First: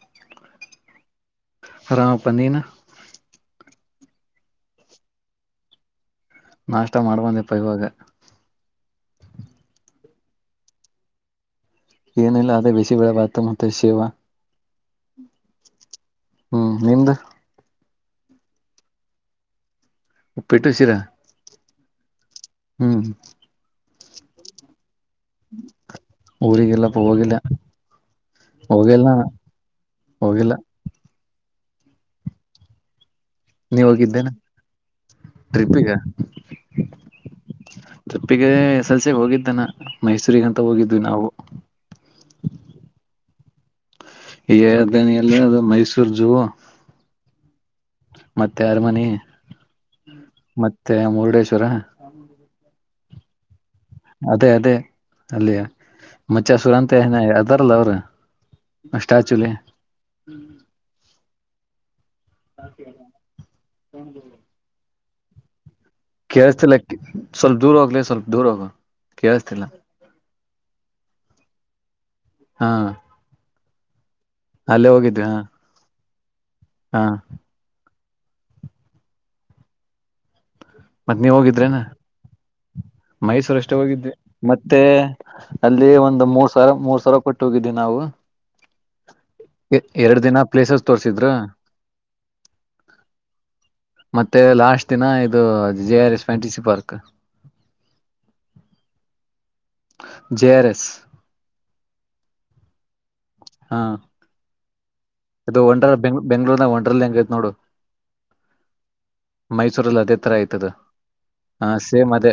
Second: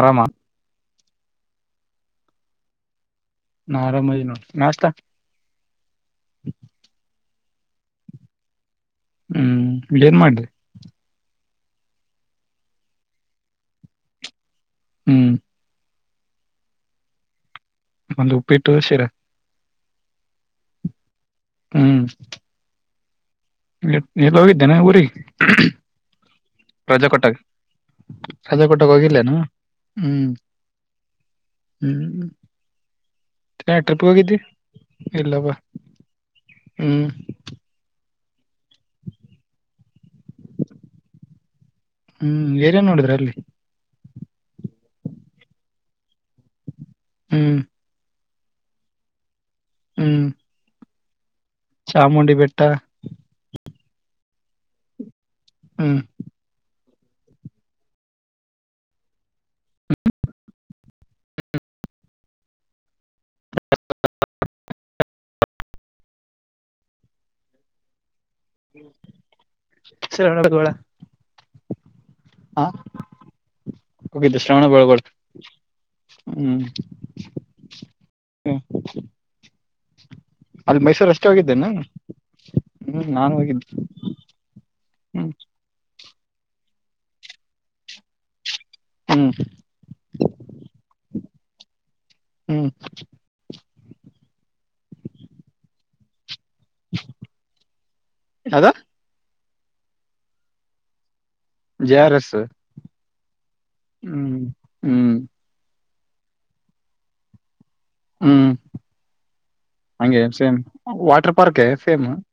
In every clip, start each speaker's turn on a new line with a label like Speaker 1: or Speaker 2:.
Speaker 1: ಆರಾಮ
Speaker 2: ಹರಾಮ ಪ ನೀಿಿನ
Speaker 1: ನಾಾರಾಮ ನೋ ನಾಷ್ಟ
Speaker 2: ಪಯವಾಗ
Speaker 1: ಹ್ಮ್ ಇಡೇನ್ ಮಾಡ್ರಿ
Speaker 2: ಏನಿಲ್ಲ ಅೇ ಬಿಸಿ ಬೆಳೆಭಾತು ಮತ್ತೆ ಶೇವ
Speaker 1: ಹ್ಮ್
Speaker 2: ಹ್ಮ್ ನಿಮ್ದ
Speaker 1: ಒಂದ್ ಉಪ್ಪಿ ಇಟ್ಟು ಸಿರ
Speaker 2: ಉಪ್ಪಿಟ್ಟು ಹಸಿರಾ
Speaker 1: ಹ್ಮ್
Speaker 2: ಹ್ಮ್
Speaker 1: ಎಲ್ಲ ಹೋಗಿದ್ದೇನೆೆ ಊರಿಗೆ
Speaker 2: ಊರಿಗೆಲ್ಲಪ್ಪ
Speaker 1: ರಜಾ ಕೊಟ್ಟಾಗ
Speaker 2: ಹೋಗಿಲ್ಲ
Speaker 1: ರಜಾ ಕೊಟ್ಟಾಗ
Speaker 2: ಹೋಗಿಲ್ಲ
Speaker 1: ಹೋಗಿಲ್ಲೇನು
Speaker 2: ಹೋಗಿಲ್ಲ
Speaker 1: ಹ್ಮ್್ಮ
Speaker 2: ನೀವ ಹೋಗಿದ್ದೇನೆ
Speaker 1: ಇಲ್ಲವಾ
Speaker 2: ಟ್ರಿಪ್ಗ
Speaker 1: ಹ್ಮ್
Speaker 2: ಜಪ್ಪಿಗೆ ಎಸ್ ಎಲ್ಸ ಹೋಗಿದ್ದಾನ ಮೈಸೂರಿಗಂತ ಹೋಗಿದ್ವಿ ನಾವು
Speaker 1: ಹ್ಮ್ ಏನೇನ್ ನೋಡಿದ್ರ ಅಲ್ಲಿ
Speaker 2: ಈ ದನಲ್ಲಿ ಅದು ಮೈಸೂರ್ ಜೂ
Speaker 1: ಹ್ಮ್
Speaker 2: ಮತ್ತೆ ಆರ ಮನಿ
Speaker 1: ಹ್ಮ್
Speaker 2: ಮುರ್ಡೇ
Speaker 1: ಚಾಮುಂಡಿ ಬೆಟ್ಟ ಬೆಟ್ಟ
Speaker 2: ಅದೇ ಅದೇ ಅಲ್ಲಿಯ ಮಚ್ಚ ಸುರಂತ ಮತ್ತೆ ಅದರಲ್ಲ ಅವರು ಸ್ಟಾಚುಲಿ ಹ್ಮ್ ಸಾಕ ಹ ಕೇಳ್ಸ್ತಿಲ ಸ್ವಲ್ಪ ದೂರ ಹೋಗ್ಲೇ ಸ್ವಲ್ಪ ದೂರ ಹಕ ಕ ಆಸಲ್ಲ
Speaker 1: ಗೋಳ
Speaker 2: ಹಾ
Speaker 1: ಹೋಗಿದ್ದು ಶ್ರಾವಣ
Speaker 2: ಅಲ್ಲೇ
Speaker 1: ಬಳ್ಗಳ್
Speaker 2: ಹೋಗಿದ್ವಿ ಹಾ
Speaker 1: ಹ್ಮ್
Speaker 2: ಹಾ
Speaker 1: ಹಾ
Speaker 2: ಮತ್ತೆ ನೀವು ಹೋಗಿದ್ರೇನಾ
Speaker 1: ಹ್ಮ್ ನಾನು ಹೋಗಿದ್ದೆ
Speaker 2: ಮೈಸೂರಷ್ಟೇ ಹೋಗಿದಿ ಮತ್ತೆ
Speaker 1: ಹ್ಮ್
Speaker 2: ಅಲ್ಲಿ ಒಂದ್. ಒಂದ್ ಮುವತ್ತ್ ಮೂರ್ ಸಾವಿರ ಮೂರ್ ಸಾವಿರ ಕೊಟ್ಟು ಹೋಗಿದ್ದೀವಿ ನಾವು.
Speaker 1: ಹ್ಮ್
Speaker 2: ಎ ಎರಡ್ ದಿನ ಪ್ಲೇಸಸ್ ತೋರ್ಸಿದ್ರು.
Speaker 1: ಹ್ಮ್
Speaker 2: ಮತ್ತೆ ಲಾಸ್ಟ್ ದಿನ ಇದು J R S fantasy park.
Speaker 1: ಯಾವ್ದ
Speaker 2: J R S
Speaker 1: J R S ಹ್ಮ್ ಹ್ಮ್
Speaker 2: ಅದು ಒಡರ್ ಬೆಂಗ್ ಬೆಂಗಳೂರ್ ನ ಒಂಡರ್ಲ್ಗ್ವಜ್ ನೋಡು.
Speaker 1: ಹ್ಮ್
Speaker 2: ಮೈಸೂರಲ್ಲಿ ಅದೇ
Speaker 1: ಹಂಗೆ
Speaker 2: ತರ
Speaker 1: ಸೇಮ್
Speaker 2: ಆಯ್ತದ್
Speaker 1: ವಾಟರ್ ಪಾರ್ಕ್
Speaker 2: ಹ ಸೇಮ್ ಅದೇ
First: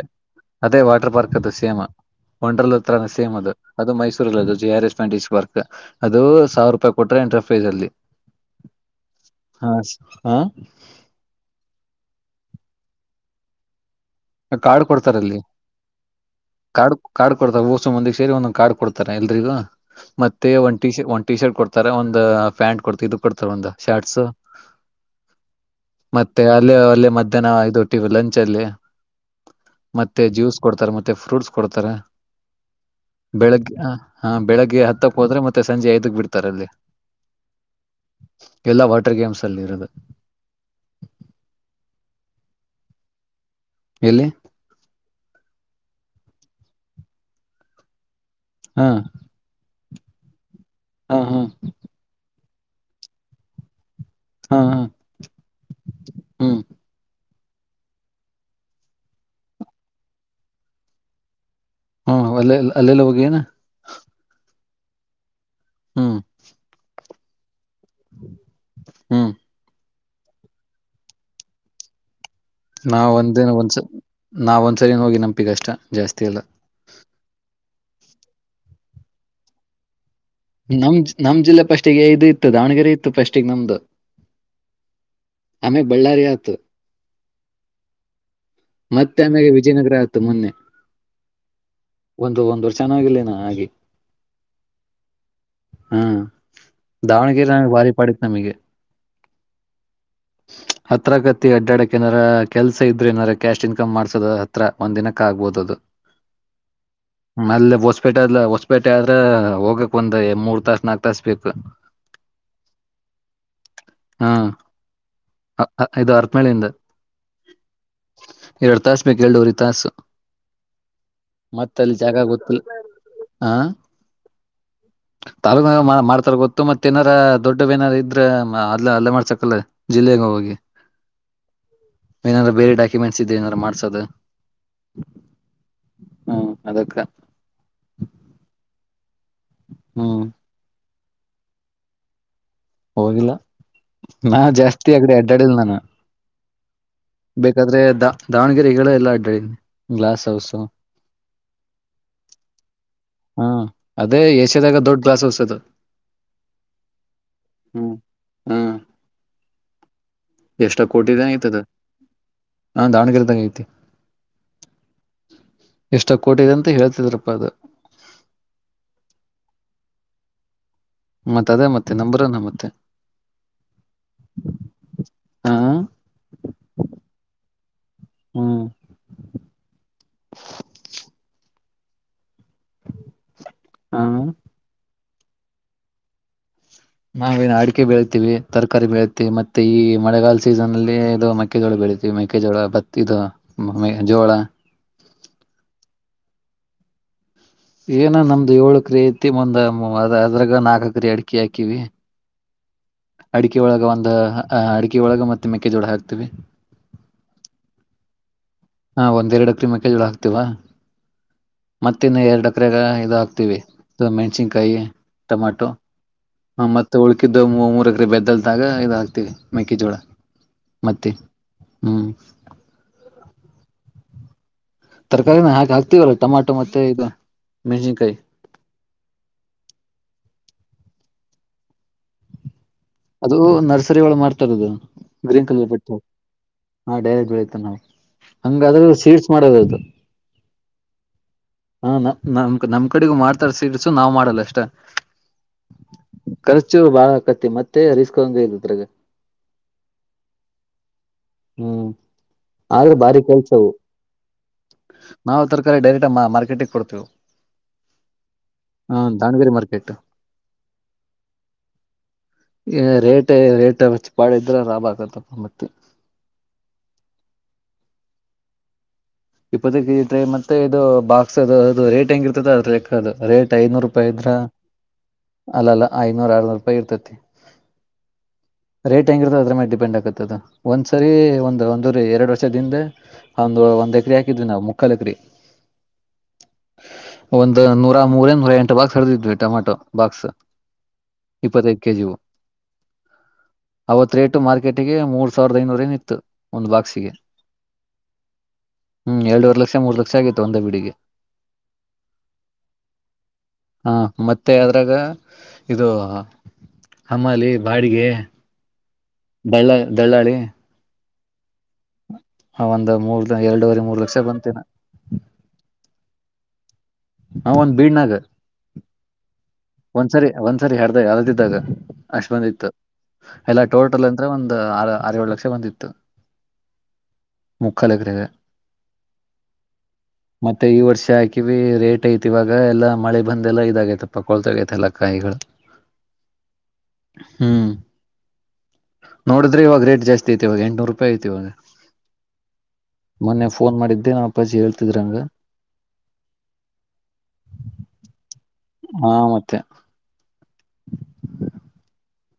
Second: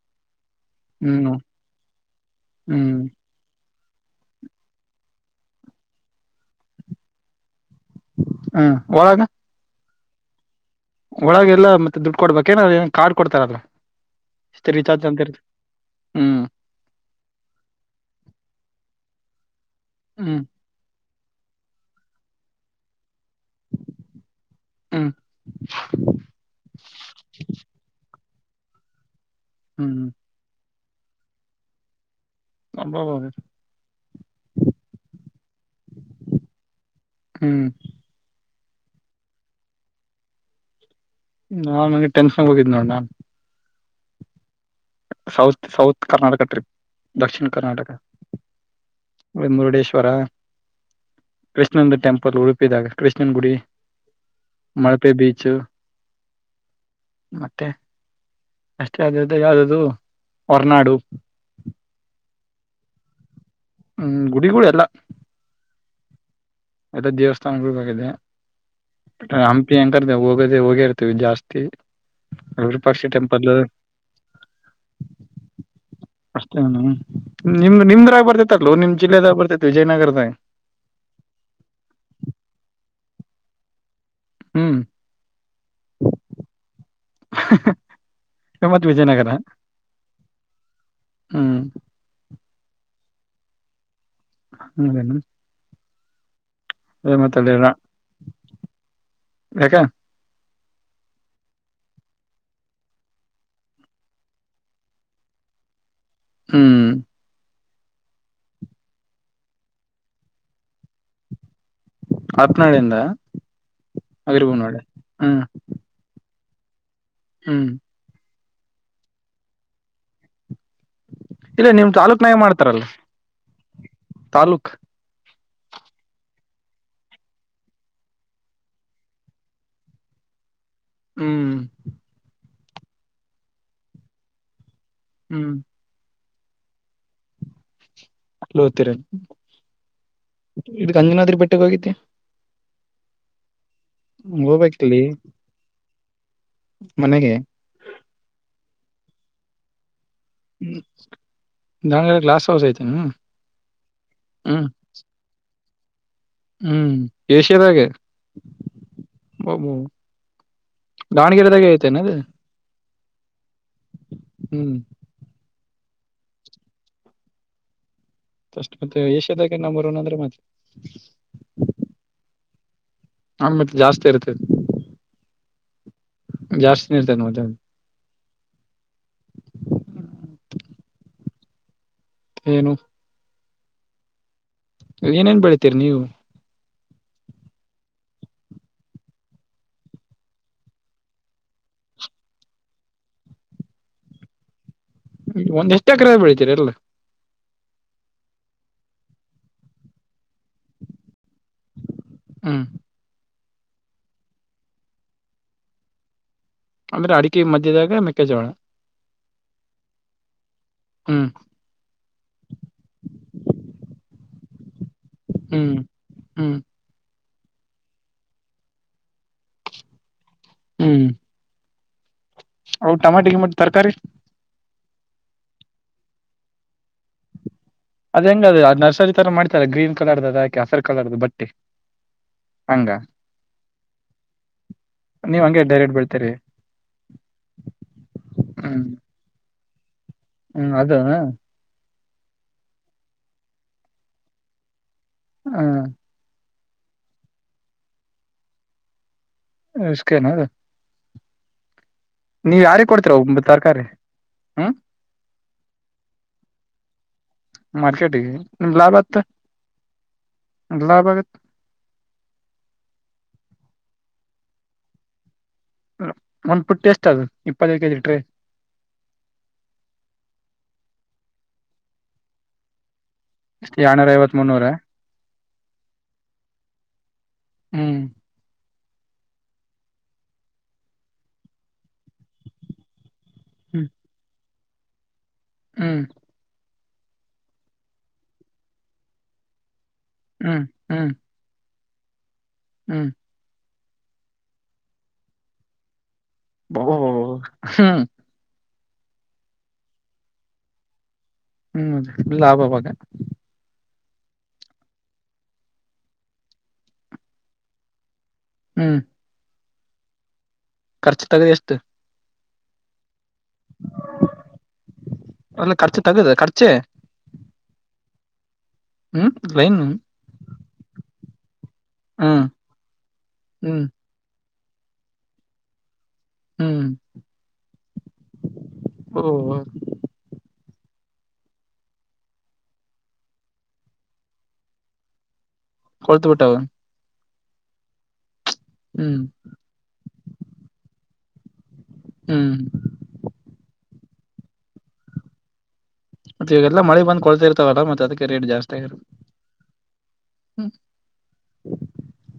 Speaker 2: ಅದೇ ವಾಟರ್
Speaker 1: ಹ್ಮ್
Speaker 2: ಪಾರ್ಕ್ ಅದು ಸೇಮ್ ಒಂಡ್ರಲ್
Speaker 1: ಹ್ಮ್
Speaker 2: ಹತ್ರಾನ ಸೇಮ್ ಅದು. ಅದು ಮೈಸೂರ್ಲ್ ಅದು J R S fantasy park ಅದು ಸಾವಿರ ರೂಪಾಯಿ ಕೊಟ್ರೆ ಎಂಟ್ರೆ. ಸ್ಫೇಜ ಅಲ್ಲಿ
Speaker 1: ಹ್ಮ್ ಒಳಾಗ.
Speaker 2: ಹಾ
Speaker 1: ಒಳಗೆ ಎಲ್ಲಾ ಮತ್ತೆ ದುಡ್ಡು ಕೊಡ್ಬೇಕು ಏನ ಕಾರ್ಡ್ ಕೊಡ್ತಾರ್.
Speaker 2: ಕಾರ್ಡ್ ಕೊಡ್ತಾರ ಅಲ್ಲಿ
Speaker 1: ಹ್ಮ್
Speaker 2: ಕಾರ್ಡ್ ಕಾರ್ಡ್ ಕೊಡ್ತಾರೆ ಊಸ ಮಂದಿಗೆ ಸೇರಿ ಒಂದೊಂದು ಕಾರ್ಡ್ ಕೊಡ್ತಾರ್. ಎಲ್ಲರಿಗೂ.
Speaker 1: ಹ್ಮ್
Speaker 2: ಮತ್ತೆ ಒಂಟಿ ಒಂಟ್ ಟಿ ಶರ್ಟ್ ಕೊಡ್ತಾರೆ ಒಂದು ಪ್ಯಾಂಟ್ ಕೊಡ್ತಾ ಇದು. ಕೊಡ್ತ ಒಂದು ಶಾಟ್ಸ್
Speaker 1: ಹ್ಮ್
Speaker 2: ಮತ್ತೆ ಅಲ್ಲಿ ಅಲ್ಲಿ ಮಧ್ಯಾಹ್ನ ಇದು ಲಂಚ್. ಜಲ ಅದಿ
Speaker 1: ಹ್ಮ್
Speaker 2: ಮತ್ತೆ ಜ್ಯೂಸ್ ಕೊಡ್ತಾರೆ ಮತ್ತೆ ಫ್ರೂಟ್ಸ್ ಕೊಡ್ತಾರೆ
Speaker 1: ಅಬ್ಬಬ್ಬ
Speaker 2: ಬೆಳಗ್ಗೆ ಹಾ ಬೆಳಗ್ಗೆ ಹತ್ತಕ್ಕೆ ಹೋದ್ರೆ ಮತ್ತೆ ಸಂಜೆ ಐದಕ್ ಬಿಡ್ತಾರೆ ಅಲ್ಲಿ.
Speaker 1: ಹ್ಮ್
Speaker 2: ಎಲ್ಲಾ ವಾಟರ್ ಗೇಮ್ಸ್ ಅಲ್ಲಿ ಇರುವುದು.
Speaker 1: ನಾನ್ ನಂಗೆ ಟೆನ್ಷನ್ ಹೋಗಿದ್ದ್ ನೋಡ ನಾನ್.
Speaker 2: ಎಲ್ಲಿ
Speaker 1: ಸೌತ್ ಸೌತ್ ಕರ್ನಾಟಕ ಟ್ರಿಪ್ ದಕ್ಷಿಣ ಕರ್ನಾಟಕ್.
Speaker 2: ಹಾ
Speaker 1: ಒ ಮುರುಡೇಶ್ವರ
Speaker 2: ಹಾ
Speaker 1: [unintelligible]
Speaker 2: ಹಾ
Speaker 1: ಕೃಷ್ಣಂದ ಟೆಂಪಲ್ ಹುಡ್ಕ್ ಇದಾಗ್ ಕೃಷ್ಣನ್ ಗುಡಿ.
Speaker 2: ಹಾ ಹಾ
Speaker 1: ಮಲ್ಪೆ ಬೀಚ್
Speaker 2: ಹ್ಮ್
Speaker 1: ಮತ್ತೆ ಅಷ್ಟೇ ಆದ್ದ ಯಾವ್ದ ಹೊರನಾಡು.
Speaker 2: ಹ ಅಲ್ಲೆ ಅಲ್ಲೆಲ್ಲ ಹೋಗಿ ಏನ್
Speaker 1: ಹ್ಮ್ ಗುಡಿಗಳು ಎಲ್ಲ
Speaker 2: ಹ್ಮ್
Speaker 1: ಎ ದೇವ
Speaker 2: ಹ್ಮ್
Speaker 1: [inaudible] ಹಂಪಿ ಕರ್ದವು ಹೋಗೋದೇ ಹೋಗೇ ಇರ್ತೀವಿ ಜಾಸ್ತಿ ವಿರೂಪಾಕ್ಷ
Speaker 2: ನಾವ
Speaker 1: ಟೆಂಪಲ್
Speaker 2: ಒಂದಿನ ಒಂದ್ಸ ನಾವ ಒಂದ್ಸರಿ ಹೋಗಿ ನಂಪಿಗೆ ಅಷ್ಟ ಜಾಸ್ತಿ ತ್ತಲ
Speaker 1: ನಿಮ್ದ್ ನಿಮ್ದ್ರಾಗ ಬರ್ತತ ಅಲ್ೋ ನಿಮ್ ಜಿಲ್ಲೆದಾಗ ಬರ್ತೈತಿ ವಿಜಯನಗರದಾಗ
Speaker 2: ನಮ್ ನಮ್ ಜಿಲ್ಲೆ ಪಫಸ್ಟ್ಗೆ ಇದು ಇತ್ತು ದಾವಣಗೆರೆ ಇತ್ತು ಪಫಸ್ಟಿಗೆಗ್ ನಮ್ದು
Speaker 1: ಹ್ಮ್
Speaker 2: ಅಮ ಬಳ್ಳಾರಿಯತ
Speaker 1: [unintelligible] ಮತ್
Speaker 2: ಮತ್ತೆ
Speaker 1: ವಿಜಯನಗರ
Speaker 2: ಆಮೇಲೆ ವಿಜಯನಗರ ಆಯತು ಮೊನ್ನೆ
Speaker 1: ಹ್ಮ್
Speaker 2: ದು ಒಂದ ವರ್ಷನ್ನಾಗಿಲ ನ ಹಾಗೆ
Speaker 1: ಹ್ಮದೇನು
Speaker 2: ಹಾ ದಾವಣಗೆರೆ ನ ಭಾರಿ ಪಡಿತ ನಮಗೆ
Speaker 1: ಯಾಕ
Speaker 2: ಹತ್ರಗತಿ ಅಡ್ಡಾಡಕ್ ಏನಾರ ಕೆಲ್ಸ ಇದ್ರೆ ನಾರ ಕ್ಯಾಶ್ ಇನ್ಕಮ್ ಮಾಡ್ಸೋದ ಹತ್ರ ಒಂದ್ ದಿನಕ್ಕೆ ಆಗ್ಬೋದು ಅದು
Speaker 1: ಹ್ಮ್
Speaker 2: ಮೇಲೆ ಹೊಸ್ಪೇಟೆ ಆದಲ ಹೊಸ್ಪೇಟೆ ಆದ್ರ ಹೋಗಕ್ ಒಂದ ಮೂರ್ ತಾಸ ನಾಕ್ ತಾಸ ಬೇಕು
Speaker 1: ಹತ್ನಾಡೆಯಿಂದ
Speaker 2: ಹಾ
Speaker 1: ಅವಿರ್ಬೂ ನಡೆ ಹ್ಮ್
Speaker 2: ಮಳೆಯಿಂದ
Speaker 1: ಹ್ಮ್
Speaker 2: ಎರಡು ತಾಸ ಬೇಕ ಎಡುವ್ರ ತಾಸು
Speaker 1: ಇಲ್ಲ
Speaker 2: ಮತ್ತ
Speaker 1: ನಿಮ್
Speaker 2: ಅಲ್ಲಿ
Speaker 1: ತಾಲೂಕ್
Speaker 2: ಜಾಗ
Speaker 1: ನ
Speaker 2: ಗೊತ್ತಿಲ್ಲ
Speaker 1: ಮಾಡ್ತಾರಲ್ಲ ತಾಲೂಕ್
Speaker 2: ತಾಲೂಕನಾಗ ಮಾಡ್ತಾರ ಗೊತ್ತು ಮತ್ತ ಏನಾರ ದೊಡ್ಡವೇನಾರ ಇದ್ರ ಅಲ್ಲೇ ಅಲ್ಲೇ ಮಾಡ್ಸಕಲ್ಲ ಜಿಲ್ಲೆಗ ಹೋಗಿ
Speaker 1: ಹ್ಮ್
Speaker 2: ಮೆಂಟ್ಸ್ ಇದ ಏನಾರ ಮಾಡ್ಸೋದು
Speaker 1: ಹ್ಮ್
Speaker 2: ಹ್ಮ ಅದಕ್ಕ
Speaker 1: ಹೋತಿರಿ
Speaker 2: ಹ್ಮ್
Speaker 1: ಗಂಜನಾದ್ರಿ ಬೆಟ್ಟೆಗೆ ಹೋಗಿದ್ದೆ
Speaker 2: ಹೋಗಿಲ್ಲ ನಾ ಜಾಸ್ತಿ
Speaker 1: ಹೋಗ್ಬೇಕಿಲ್ಲಿ
Speaker 2: ಅಗಡೆ ಅಡ್ಡಾಡಿಲ್ಲ ನಾನ
Speaker 1: ಮನೆಗೆ
Speaker 2: ಬೇಕಾದ್ರೆ ದ ದಾವಣಗೆರೆ ಗಳ ಎಲ್ಲ ಅಡ್ಡಿ [unintelligible]
Speaker 1: ನನಗೆ ಲಾಸ್ ಆಗಿಹೋಯಿತು
Speaker 2: ಏಷ್ಯಾದಲ್ಲಿ ಅದೇ ಒಂದು ದೊಡ್ಡ ಗ್ಲಾಸ್
Speaker 1: ಹೌದು ಏಷ್ಯಾದಲ್ಲಿ
Speaker 2: ಹ್ಮ್
Speaker 1: ಹೌದು
Speaker 2: ಎಷ್ಟು ಕೋಟಿ ಇತ್ತು ಅದು ದಾವಣಗೆರೆಯಲ್ಲಿ ಇದೆ
Speaker 1: ಹ್ಮ್
Speaker 2: ಎಷ್ಟೋ ಕೋಟಿ ಇದೆ ಅಂತ ಹೇಳ್ತಿದ್ರು
Speaker 1: ಅಷ್ಟೇ ಮತ್ತೆ ಏಷ್ಯಾದಲ್ಲಿ ನಂಬರ್ ವನ್ ಅಂದ್ರೆ ಮತ್ತೆ
Speaker 2: ಅದೇ ಮತ್ತೆ ನಂಬರ್ ವನ್
Speaker 1: ಹೂ ಮತ್ತೆ ಜಾಸ್ತಿನೇ ಇರುತ್ತೆ ಅದು
Speaker 2: ಹ ಹ್ಮ್
Speaker 1: ಏನು
Speaker 2: ಹಾ
Speaker 1: ಏನೇನ್ ಬೆಳಿತೀರಿ ನೀವು
Speaker 2: ನಾವೇನು ಅಡಿಕೆ ಬೆಳಿತೀವಿ ತರಕಾರಿ ಬೆಳೆತೀವಿ ಮತ್ತೆ ಈ ಮಳೆಗಾಲಸೀಸನ್ ಇದು ಮೆಕ್ಕೆಜೋಳ ಬೆಳಿತೀವಿ ಮೆಕ್ಕೆಜೋಳ ಬತ್ತ ಇದು ಜೋ
Speaker 1: ಒಂದ್ ಎಷ್ಟು ಎಕರೆ ಬೆಳಿತೀರಿಲ್ಲ
Speaker 2: ನಮ್ದು ಏಳು ಎಕರೆ ಇದೆ ಅದರಲ್ಲಿ ನಾಲ್ಕು ಎಕರೆ ಅಡಿಕೆ ಹಾಕಿದೀವಿ
Speaker 1: ಹ್ಮ
Speaker 2: ಅಡಿಕೆ ಒಳಗ ಒಂದು ಅಡಿಕೆ ಒಳಗ ಮತ್ತೆ ಮೆಕ್ಕೆಜೋಳ ಹಾಕ್ತಿೀವಿ
Speaker 1: ಅಂದ್ರೆ ಅಡಿಕೆ ಮಧ್ಯದಾಗ ಮೆಕ್ಕೆಜೋಳ
Speaker 2: ಹ ಎರಡ್ ಎಕರೆ ಮೆಕ್ಕೆಜೋಳ ಹಾಕ್ತೀವಿ
Speaker 1: ಹ್ಮ್
Speaker 2: ಮತ್ತಿನ್ನ ಎರಡ್ ಎಕರೆ ಮೆಣಸಿನಕಾಯಿ ಹಾಕ್ತಿವಿ ಕೈಗೆ ಟಮೋಟೊ
Speaker 1: ಹ್ಮ್ ಹ್ಮ್
Speaker 2: ಮತ್ತೆ ಉಳ್ಳಾಗಡ್ಡಿ ಮಿಕ್ಕಿದ್ದು ಮೂರ್ ಎಕ್ರೆ ಬೆಜ್ಜಲ್ನಾಗ ಮೆಕ್ಕೆಜೋಳ ಹಾಕ್ತಿವಿ ಮತ್ತೆ ಹ್ಮ್.
Speaker 1: ಟಮೋಟ ಮತ್ತು ತರಕಾರಿ.
Speaker 2: ತರಕಾರಿನ ಹಾಕೆ ಹಾಕ್ತೀವಲ್ಲ ಟೊಮಾಟೊ ಮತ್ತೆ ಇದು. ಮೆಣಸಿನ್ಕಾಯಿ
Speaker 1: ಹೆಂಗೆ ಅದು ನರ್ಸರಿ ತರ ಮಾಡ್ತೀರಾ. ಕೇಸರಿ ಕಲರ್ ದು ಬಟ್ಟೆ.
Speaker 2: ಅದು ನರ್ಸರಿ ಒಳಗಡೆ ಮಾರ್ತಾರೆ
Speaker 1: ನೀವ್
Speaker 2: ಗ್ರೀನ್
Speaker 1: ಹಂಗೆ
Speaker 2: ಕಲರ್
Speaker 1: ಡೈರೆಕ್ಟ್ ಬೆಳಿತೀರಿ
Speaker 2: ಮ್ಯಾಟ್ ಸೀಡ್ಸ್ ಮಾಡದ್ ಅದು.
Speaker 1: ಹೋ ಅದಾ.
Speaker 2: ನಮ್ ಕಡೆನು ಮಾಡ್ತಾರೆ ಸೀಡ್ಸ್ ಆದ್ರೆ ನಾವು ಮಾರಲ್ಲ ಅಷ್ಟೇ.
Speaker 1: ಹ್ಮ್.
Speaker 2: ಖರ್ಚು ತುಂಬಾ ಆಗುತ್ತೆ. ತುಂಬಾ ರಿಸ್ಕ್ ಇದೆ.
Speaker 1: ಎಷ್ಟಕನಾದು [inaudible]
Speaker 2: ಹ್ಮ್. ಆದ್ರೆ
Speaker 1: ಕೊಡ್ತೀರ
Speaker 2: ಬಾರಿ
Speaker 1: ಅವು
Speaker 2: ಕೆಲ್ಸವು
Speaker 1: ತರಕಾರಿ ಹ್ಮ್
Speaker 2: ನಾವ್ ತರಕಾರಿ ಡೈರೆ. ಪೇಟೆ ಕೊಡ್ತೀವಿ.
Speaker 1: ಮಾರ್ಕೆಟಿಗೆ ನಿಮ್ ಲಾಭ ಆತ್ತ
Speaker 2: ದಾವಣಗೆರೆ ಮಾರ್ಕೆಟ್
Speaker 1: ನಿ್ದ ಲಾಭ ಆಗತ್.
Speaker 2: ರೇಟ್ ರೇಟ್ ಮಚ್ಚ ಪಾಿದ್ರೆ ಲರಾಭ ಆಕತ್ತಪ್ಪ ಮತ್ತೆ.
Speaker 1: ಒಂದ್ ಪುಟ್ಟಿ ಎಷ್ಟ ಅದು ಇಪ್ಪತ್ತೈದು ಕೆಜಿ ಇಟ್ರಿ.
Speaker 2: ಇಪ್ಪತ್ತಟೀ ಮತ್ತೆ ಇದು ಬಾಕ್ಸ್ ಅದು ಅದು ರೇಟ್ ಹೆಂಗ್ ಇರ್ತದ ಅದ್ರ. ದು ರೇಟ್ ಐನೂರು
Speaker 1: ಎಳ್ನೂರ
Speaker 2: ರೂಪಾಯಿ
Speaker 1: ಐವತ್
Speaker 2: ಇದ್ರಾ.
Speaker 1: ಮುನ್ನೂರ
Speaker 2: ಅಲ್ಲ ಅಲ್ಲಾ ಐನೂರ್ ಆರ್ನೂರು ರೂಪಾಯಿ ಇರ್ತತಿ.
Speaker 1: ಹ್ಮ್.
Speaker 2: ರೇಟ್ ಹೆಂಗಿರುತ್ತ ಅದ್ರ ಮೇಲೆ ಡಿಪೆಂಡ್ ಆಗತ್ತದು ಒಂದ್ಸರಿ ಒಂದು ಒಂದು ಎರಡು ವರ್ಷದಿಂದೆ. ಒಂದು
Speaker 1: ಹ್ಮ್
Speaker 2: ಒಂದ. ದು ನಾವು ಮುಕ್ಕಾಲಗ್ರೀ.
Speaker 1: ಹ್ಮ್.
Speaker 2: ಒಂದು ನೂರ ಮೂರ ನೂರ ಎಂಟು ಭಾಗ ಸಡದಿದ್ವಿ ಟೊಮಾಟೊ. ಬಾಕ್ಸ್
Speaker 1: ಹ್ಮ್ ಹ್ಮ್
Speaker 2: ಇಪ್ಪತ್ತೈದು. ಕೆ ಜಿ ಓ.
Speaker 1: ಹ್ಮ್.
Speaker 2: ಅವತ್ ರೇಟು ಮಾರ್ಕೆಟಿಗೆ ಮೂರ್ ಸಾವಿರದ ಐನೂರ ನ್ ಇತ್ತು. ಒಂದ್
Speaker 1: ಬ್ಮ
Speaker 2: ಬಾಕ್ಸಿಗೆ
Speaker 1: [unintelligible]
Speaker 2: ಹ್ಮ್ ಎರಡೂವರೆ ಲಕ್ಷ ಮೂರು ಲಕ್ಷ ಆಗಿತ್ತು ಒಂದ ಬಿಡಿಗೆ
Speaker 1: ಹ್ಮ್ದ ಲಾಭವಾಗ
Speaker 2: ಹಾ ಮತ್ತೆ ಅದ್ರಾಗ ಇದು ಹಮಾಲಿ ಬಾಡಿಗೆ
Speaker 1: ಹ್ಮ್
Speaker 2: ಬೆಳ್ಳಾ ದಳ್ಳಾಳಿ
Speaker 1: ಖರ್ಚ ತಗದೆ ಎಷ್ಟು
Speaker 2: ಆ ಒಂದು ಮೂರ್ ಎರಡೂುವರೆ ಮೂರ್ ಲಕ್ಷ ಬಂತೇನ
Speaker 1: ತಗದ ಖರ್ಚೆ.
Speaker 2: ಹ ಒಂದ್ ಬೀಳ್ ನಾಗರ್
Speaker 1: ಹ್ಮ
Speaker 2: ಒಂದ್ಸರಿ ಒಂದ್ಸರಿ [unintelligible] ಯಾವ್ದ ದಾಗ ಅಷ್ಟ
Speaker 1: ಹ್ಮ್
Speaker 2: ಬಂದಿತ್ತು ಎಲ್ಲಾ
Speaker 1: ಹ್ಮ್
Speaker 2: ಟೋಟಲ್ ಅಂದ್ರೆ ಒಂದ ಆ ಆರ್ಯೊಲಕ್ಷ ಬಂದಿತ್ತು
Speaker 1: ಹ್ಮ್
Speaker 2: ಮುಕ್ಕಳ ಎಕ್ರೆಗೆ
Speaker 1: ಓ
Speaker 2: ಮ ಈ ವರ್ಷ ಹಾಕಿವಿ ರೇಟ್ ಐತಿ ಇವಾಗ ಎಲ್ಲಾ ಮಳೆ ಬಂದ ಎಲ್ಲ ಇದಾಗೈತ ಪ ಕಳ್ತೋಗೈತೆ ಎಲ್ಲ ಕಾಯಿಗಳು
Speaker 1: ಕೊಳ್ತು ಬಿಟ್ಟಾವ
Speaker 2: ಹ್ಮ್
Speaker 1: ಹ್ಮ್
Speaker 2: ನೋಡ್ರೆ ಈವಾಗ ರೇಟ್ ಜಾಸ್ತಿ ಐತಿ ಇವ ಎಂಟ್ನೂರು ರೂಪಾಯಿ ಐತಿ
Speaker 1: ಹ್ಮ್
Speaker 2: [inaudible] ಮನ್ನ ಫೋನ್ ಮಾಡಿ ಅ ನ ಅಪ್ಪಾಜಿ ಹೇಳ್ತಿದ್ರಂಗ
Speaker 1: ಮತ್ತೆ ಈಗಲ್ಲ ಮಳಿ ಬಂದ್ ಕೊಡ್ತ ಇರ್ತವಲ್ಲ ಮತ್ತೆ ಅದಕ್ಕೆ ರೇಟ್ ಜಾಸ್ತ ಆಗಿರೋದ್
Speaker 2: ಹಾ ಮತ್ತೆ
Speaker 1: ಹ್ಮ್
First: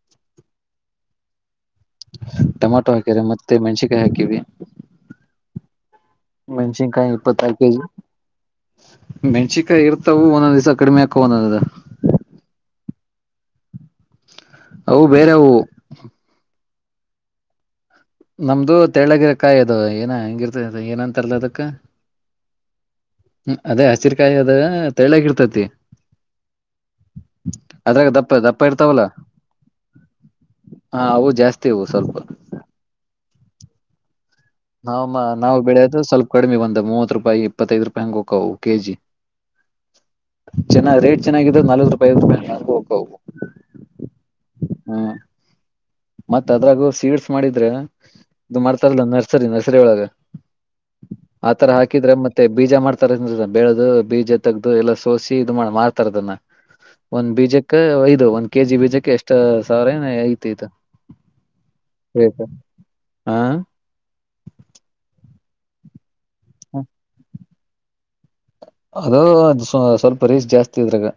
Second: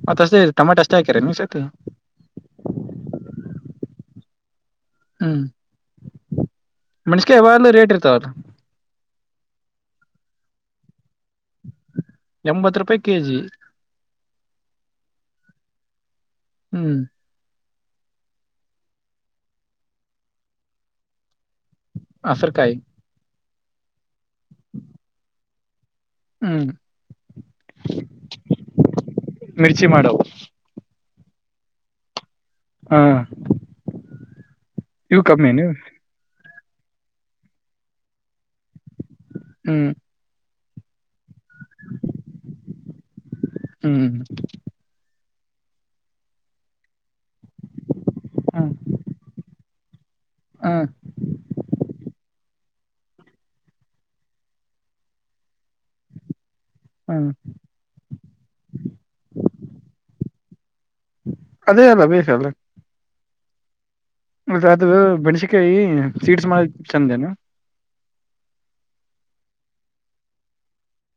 Speaker 1: ಮತ್ತ ಅಷ್ಟೇ ಟಮಾಟೋ ಅಷ್ಟೇ ಹಾಕ್ಯಾರ ನೀಮ್ ಸೇತ
Speaker 2: ಟೊಮಾಟೊ ಹಾಕ್ಯಾರ ಮತ್ತೆ ಮೆಣ್ಸಕಾಯಿ ಹಾಕಿವಿ
Speaker 1: ಹ್ಮ್
Speaker 2: ಮೆಣಸಿನ್ಕಾಯಿ
Speaker 1: ಮೆಣಸಕಾಯಿ
Speaker 2: ಇಪ್ಪತ್ತೈ
Speaker 1: ಯಾವಾಗ್ಲೂ
Speaker 2: ಕೆಜಿ
Speaker 1: ರೇಟ್ ಇರ್ತಾವಲ್ಲ
Speaker 2: ಮೆಣಸಿನ್ಕಾಯಿ ಇರ್ತವು ಒಂದೊಂದ್ ಸಕಡಿಮ ನದ
Speaker 1: ಕೆ ಜಿ
Speaker 2: ಅವು ಬೇರೆ ಅವು
Speaker 1: ಹ್ಮ್
Speaker 2: ನಮ್ದು ತಳ್ಳಗಿರಕಾಯಿ ಅದು ಏನ ಹೆಂಗಿರ್ತ ಏನಂತರ್ಲ ಅದು
Speaker 1: ಆ ಸರ್ಕಾಯ
Speaker 2: ಹ್ಮ ಅದೇ ಹಸಿಕಾಯಿ ಅದ ತೆಳ್ಳಕ ಇರ್ತೇತಿ
Speaker 1: ಹ್ಮ್
Speaker 2: ಅದ್ರಾಗ ದಪ್ಪ ದಪ್ಪ ಇರ್ತಾವಲ್ಲ
Speaker 1: ಮಿರ್ಚಿ ಮಾಡವು
Speaker 2: ಹಾ ಅವು ಜಾಸ್ತಿ ಅವು ಸ್ವಲ್ಪ
Speaker 1: ಹಾ
Speaker 2: ನಾವಮ್ಮ
Speaker 1: ಇವು
Speaker 2: ನಾವು
Speaker 1: ಕಮ್ಮಿನು
Speaker 2: ಬೆಳೆಯೋದು ಸ್ವಲ್ಪ ಕಡಿಮ ಬಂದ ಮೂವ ರೂಪಾಯಿ ಇಪ್ಪತ್ತೈದು ರೂಪಾಯಿ ಹಂಗ ಹೋಗವ್ ಕೆಜಿ
Speaker 1: ಹ್ಮ್
Speaker 2: ಚೆನ್ನಾಗ ರೇಟ್ ಚೆನ್ನಾಗಿದೆ ನಲ್ವತ್ ರೂಪಾಯಿ [unintelligible] ರೂಪಾಯಿ ಹ ಹೋಗು
Speaker 1: ಹ್ಮ್
Speaker 2: ಹ್ಮ್ ಮತ್ತತ್ ಅದ್ರಾಗೂ ಸೀಡ್ಸ್ ಮಾಡಿದ್ರೆನಾ ಇದು
Speaker 1: ಹ್ಮ್
Speaker 2: ಮಾಡ್ತಾರಲ್ಲ ನರ್ಸರಿ ನರ್ಸ್ ಸರಿ ಒಳಗ
Speaker 1: ಹ್ಮ್
Speaker 2: ಆತರ ಹಾಕಿದ್ರೆ ಮತ್ತೆ ಬೀಜ ಮಾಡ್ತಾರ ಬೆಳೆದು ಬೀಜ ತೆಗ್ದು ಎಲ್ಲ ಸೋಸಿ ಇದು ಮಾಡ್ತಾರದನ್ನ
Speaker 1: ಹ್ಮ್
Speaker 2: ಒಂದ್ ಬೀಜಕ್ಕೆ ಐದು ಒಂದ್ ಕೆಜಿ ಬೀಜಕ್ಕೆ ಎಷ್ಟು ಸಾವಿರನ ತೈತ
Speaker 1: ಅದೇ ಅಲ್ಲ [unintelligible]
Speaker 2: ಹಾ
Speaker 1: [unintelligible] ಅದು ಬೆಣಸಿಕಾಯಿ ಸೀಡ್ಸ್ ಮಾಡಿ ಚಂದೇನು
Speaker 2: ಅದು ಸ್ವಲ್ಪ ರಿಸ್ಕ್ ಜಾಸ್ತಿ ಇದ್ರಾಗ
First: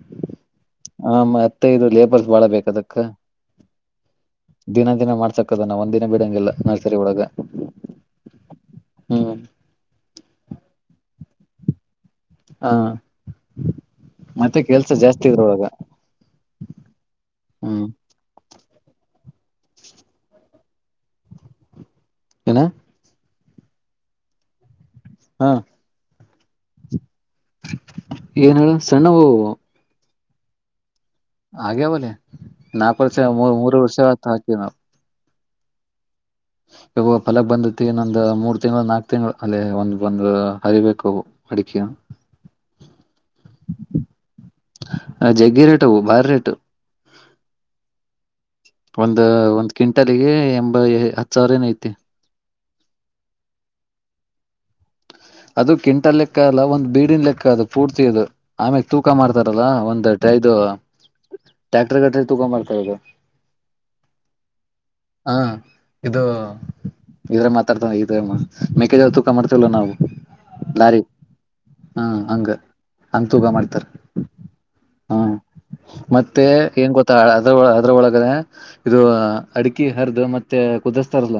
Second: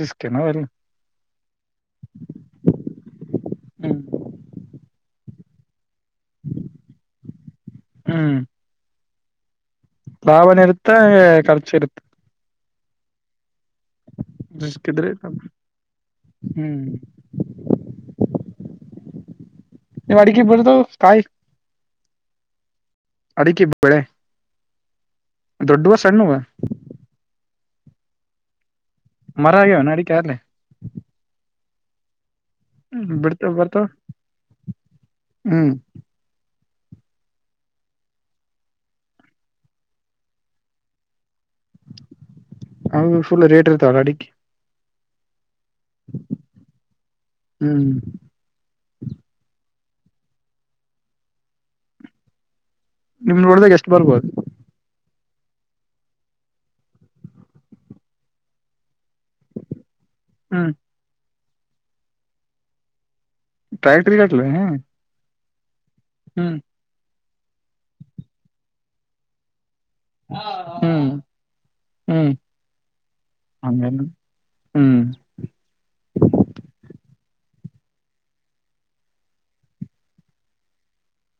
Speaker 1: ರಿಸ್ಕೇನು ಅಲ್ಲ
Speaker 2: ಹಾ ಮತ್ತೆ ಇದು ಲೇಬರ್ಸ್ ಬಾಳ ಬೇಕದಕ್ಕ
Speaker 1: ಹ್ಮ್
Speaker 2: ದಿನ ಅದನ ಮಾಡ್ಸಕದ ನ ಒಂದಿನ ಬಿಡಂಗಿಲ್ಲ ನರ್ಸರಿ ಒಳಗ
Speaker 1: ಹ್ಮ್
Speaker 2: ಹ್ಮ್
Speaker 1: ಲಾಭನ ಇರುತ್ತೆ ಖರ್ಚು ಇರುತ್ತೆ
Speaker 2: ಹಾ ಮತ್ತೆ
Speaker 1: ರಿಸ್ಕ್
Speaker 2: ಕೆಲ್ಸ
Speaker 1: ಇದ್ರೆ
Speaker 2: ಜಾಸ್ತಿ ಇದರೊಳಗ
Speaker 1: ಹ್ಮ್
Speaker 2: ಹ್ಮ್
Speaker 1: ನೀವ್ ಅಡುಗೆ ಬರುದು ಸ್ಕಾಯಿ
Speaker 2: ಏನ
Speaker 1: ಅಡಿಕಿ ಬೆಳೆ
Speaker 2: ಹ
Speaker 1: ದೋಡ್ಡುವ ಸಣ್ಣುವ
Speaker 2: ಏನ್ ಹೇಳು
Speaker 1: ಮರ ಆಗ್ಯಾವನ ಅಡಿಕೆ ಆಗ್ಲೇ [unintelligible]
Speaker 2: ಆಗೇವ ಲೇ ನಾಲ್ಕು ವರ್ಷ ಮೂ
Speaker 1: ಬಿಡ್ತಾವ
Speaker 2: ಮೂರು
Speaker 1: ಬರ್ತಾವ
Speaker 2: ವರ್ಷ ಆಯ್ತ್ ಹಾಕಿ ನಾವು
Speaker 1: ಹ್ಮ್
Speaker 2: ಇವು ಫಲಕ್ ಬಂದೊತ್ತಿಗೆ ನಂದ್ ಮೂರ್ ತಿಂಗಳು ನಾಕ್ ತಿಂಗಳು ಅಲ್ಲೇ ಒಂದ್ ಬಂದು ಹರಿಬೇಕು ಅವು ಅಡಿಕೆ
Speaker 1: ಅವು ಪುಲ್ ರೇಟ್ ಇರತಾವಲ ಅಡಿಕಿ
Speaker 2: ಆ ಜಗ್ಗಿ ರೇಟ್ ಟು ಬಾರಿ ರೇಟು
Speaker 1: ಹ್ಮ್
Speaker 2: ಕ್ವಿಂಟಲ್ಲಿಗೆ ಎಂಬ ಹತ್ತು ಸಾವಿರೇನೋ ಐತಿ
Speaker 1: ನಿಮ್ ನೋಡ್ದಾಗ ಎಷ್ಟು ಬರ್ಬೋದು
Speaker 2: ಅದು ಕ್ವಿಂಟಲ್ ಲೆಕ್ಕ ಅಲ್ಲ ಒಂದ್ ಬೀಡಿನ ಲೆಕ್ಕ ಅದು ಪೂರ್ತಿ ಅದು ಆಮ್ಯಾಗ ತೂಕ ಮಾಡ್ತಾರಲ್ಲ ಒಂದ ಹದ್ನೈದು
Speaker 1: ಹ್ಮ್
Speaker 2: ಟ್ಯಾಕ್ಟರ್ ಗಟ್ಟಲೇ ತೂಕ ಮಾಡ್ತಾಯಿದೆ.
Speaker 1: ಟ್ರ್ಯಾಕ್ಟರಿ ಗಟ್ಲೇ
Speaker 2: ಹಾ ಇದು ಇದ್ರೆ ಮಾತಾಡ್ತ ಇದಮ್ಮ ಮೇಕ್ಕಿಜ್ವಳ ತೂಕ ಮಾಡ್ತಿವಲ್ಲ ನಾವು ಲಾರಿವು
Speaker 1: ಹ್ಮ್
Speaker 2: ಹಾ
Speaker 1: ಹ್ಮ್
Speaker 2: ಹಂಗ ಅಂತೂಗ ಮಾಡ್ತಾರ
Speaker 1: ಹಂಗೇನು ಹ್ಮ್
Speaker 2: ಹ್ಮ ಮತ್ತೆ ಏನ್ ಗೊತ್ತ ಅದ್ರ ಅದ್ರೊಳಗನೆ ಇದು. ಅಡಕಿ ಹರದು ಮತ್ತೆ ಕುದಸ್ತಾರಲ್ಲ.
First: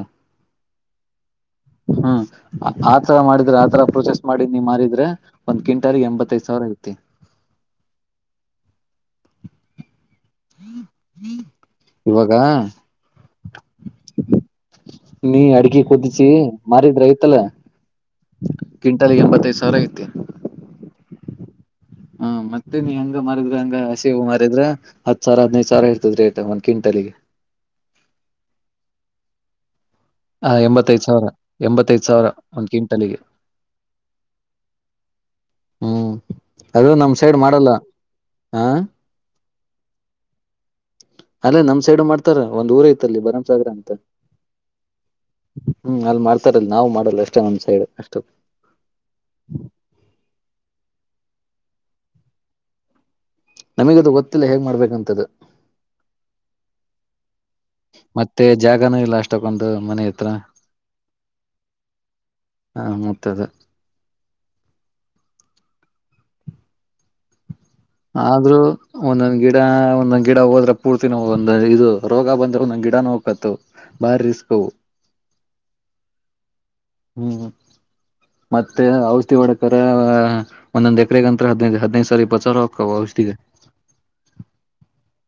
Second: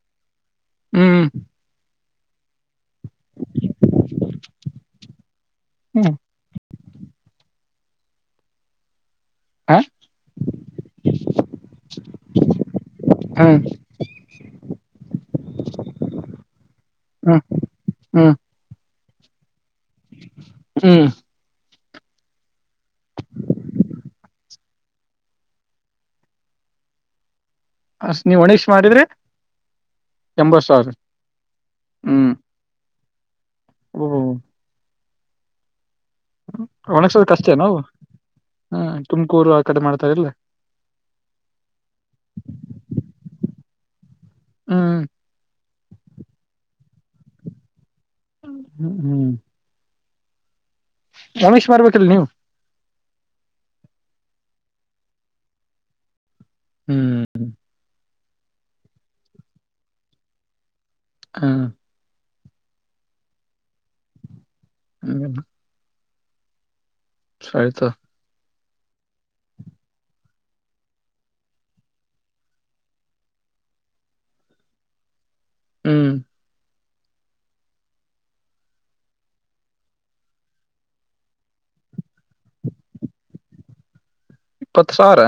Speaker 1: ಹ್ಮ್
Speaker 2: ಹ್ಮ್ ಆತರ ಮಾಡಿದ್ರ ಆತರ ಪ್ರೊಸೇಸ್ ಮಾಡಿ ನೀ ಮಾರಿದ್ರ ಒಂದ್ ಕ್ವಿಂಟಲ್ಗೇ
Speaker 1: ಹ್ಮ್
Speaker 2: ಎಂಬತ್ತೈದ್ ಸಾವಿರ ಇರುತ್ತೆ
Speaker 1: ಹ
Speaker 2: ಇವಾಗ
Speaker 1: ಹ್ಮ್
Speaker 2: ನೀ ಅಡ್ಕಿ ಕುದ್ದುಸಿ ಮಾರಿದ್ರಯತಲ್ಲ.
Speaker 1: ಹ್
Speaker 2: ಕ್ವಿಂಟಲಾಗ ಎಂಬತ್ತೈದ ಸ ತರಗತಿ
Speaker 1: ಹ್ಮ್
Speaker 2: ಹ್ಮ ಮತ್ತೆ ನೀ ಹಂಗ ಮಾರಿದ್ರ ಹಂಗ ಹಸಿ ಹೂ ಮಾರಿದ್ರ ಹತ್ ಸಾವಿರ ಹದ್ನೈದು ಸಾವಿರ ಇರ್ತದ ರೇಟ್ ಒಂದ್ ಕ್ವಿಂಟಲಗೆ
Speaker 1: ಹಶ ನಿ ವಣೀೇಶ್ ಮಾಡಿದ್ರ
Speaker 2: ಹ ಎಂಬತ್ತೈದ ಸಾವಿರ ಎಂಬತ್ತೈದ್ ಸಾವಿರ ಒಂದ ಕ್ವಿ ಟಲಗೆ
Speaker 1: ಅಬಬಬ
Speaker 2: ಹ್ಮ್ ಅದು ನಮ್
Speaker 1: ಒಣಗ್ಸದಕ್
Speaker 2: ಸೈಡ್
Speaker 1: ಅಷ್ಟೇನ
Speaker 2: ಮಾಡಲ್ಲ
Speaker 1: ಅವು
Speaker 2: ಹ
Speaker 1: ಹ್ಮ್ ತುಮಕೂರು ಕಡೆ ಮಾಡ್ತಾರಿಲ್ಲ
Speaker 2: ಅಲ್ಲೇ ನಮ್ ಸೈಡ್ ಮಾಡ್ತಾರ ಒಂದ್ ಊರ ಇತ್ತ ಅಲ್ಲಿ ಬರಂಸಗರ್ ಅನ್ ತ.
Speaker 1: ಹ್ಮ್
Speaker 2: ಹ್ಮ್ ಅಲ್ಲಿ ಮಾಡ್ತಾರ ನಾವು ಮಾಡ ರಲ್ಲಸ್ಟೆ ಒಂದ್ ಸೈಡ್.
Speaker 1: ಹ್ಮ್ ಹ್ಮ್ ರಮೇಶ್ ಬರ್ಬೇಕೀಲ್ಲ ನೀವು
Speaker 2: ನಮಗಿದು ಗೊತ್ತಿಲ್ಲ ಹೇಗ್ ಮಾಡ್ಬೇಕಂತ್ ಇದು
Speaker 1: ಹ್ಮ್ ಹ್ಮ್
Speaker 2: ಮತ್ತೆ ಜಾಗನೂ ಇಲ್ಲ ಅಷ್ಟಕ್ಕೊಂದು ಮನೆ ಹತ್ರ.
Speaker 1: ಹಾ
Speaker 2: ಹಾ ಮತ್ತದು
Speaker 1: ಹ್ಮ ಸರಿ
Speaker 2: ಆದ್ರೂ ಒಂದೊಂದ್ ಗಿಡ ಒಂದೊಂದ್ ಗಿಡ ಹೋದ್ರೆ ಪೂರ್ತಿ ನೋವು ಒಂದ ಇದು ರೋಗ ಬಂದ್ರೆ ಒಂದೊಂದ್ ಗಿಡನ ಹೋಗಕತ ಬಾರಿ ರಿಸ್ಕ್ ಅವು
Speaker 1: ಹ್ಮ್
Speaker 2: ಹ್ಮ್ ಮತ್ತೆ ಔಷಧಿ ಡಕರ ಒಂದೊಂದ್ ಎಕರೆಗಂತತ್ರ ಹದ್ನೈದು ಸಾವ ಬಚಾರ ಹಕ್ಕ ಔಷಧಿಗೆ
Speaker 1: ಇಪ್ಪತ್ ಸಾವಿರ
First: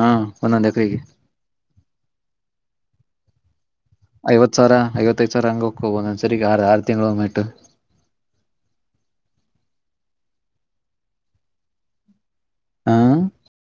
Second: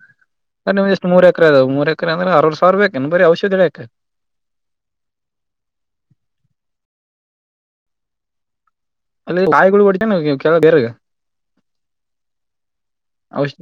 Speaker 2: ಹಾ ಒಂದೊಂದ್
Speaker 1: ನಿಮ್ದ
Speaker 2: ಎಕರೆಗೆ
Speaker 1: ಎಷ್ಟು ಮೂರು ಎಕರೆ ಅದಾವ ಮೂರ್ ಎಕರೆ ಅಂದ್ರೆ ಆವ ಸಾವರ ಬೇಕೇನೆ ಬರಿ ಔಷ [unintelligible]
Speaker 2: ಐವತ್ ಸಾವಿರ ಐವತ್ತೈ ಸಾವಿರ ಹಂಗಕ ಹ ಒಂದೊಂದ್ಸರಿ ಆರ್ ಆರು ತಿಂಗಳು್ಟ್ಟು
Speaker 1: ಅಲ್ಲಿ ಗಾಯಿಗಳು ಹೊಡನ ಕೆಲ ಬೇರೆಗೆ
Speaker 2: ಹಾ
Speaker 1: ಅವಶ್ಯ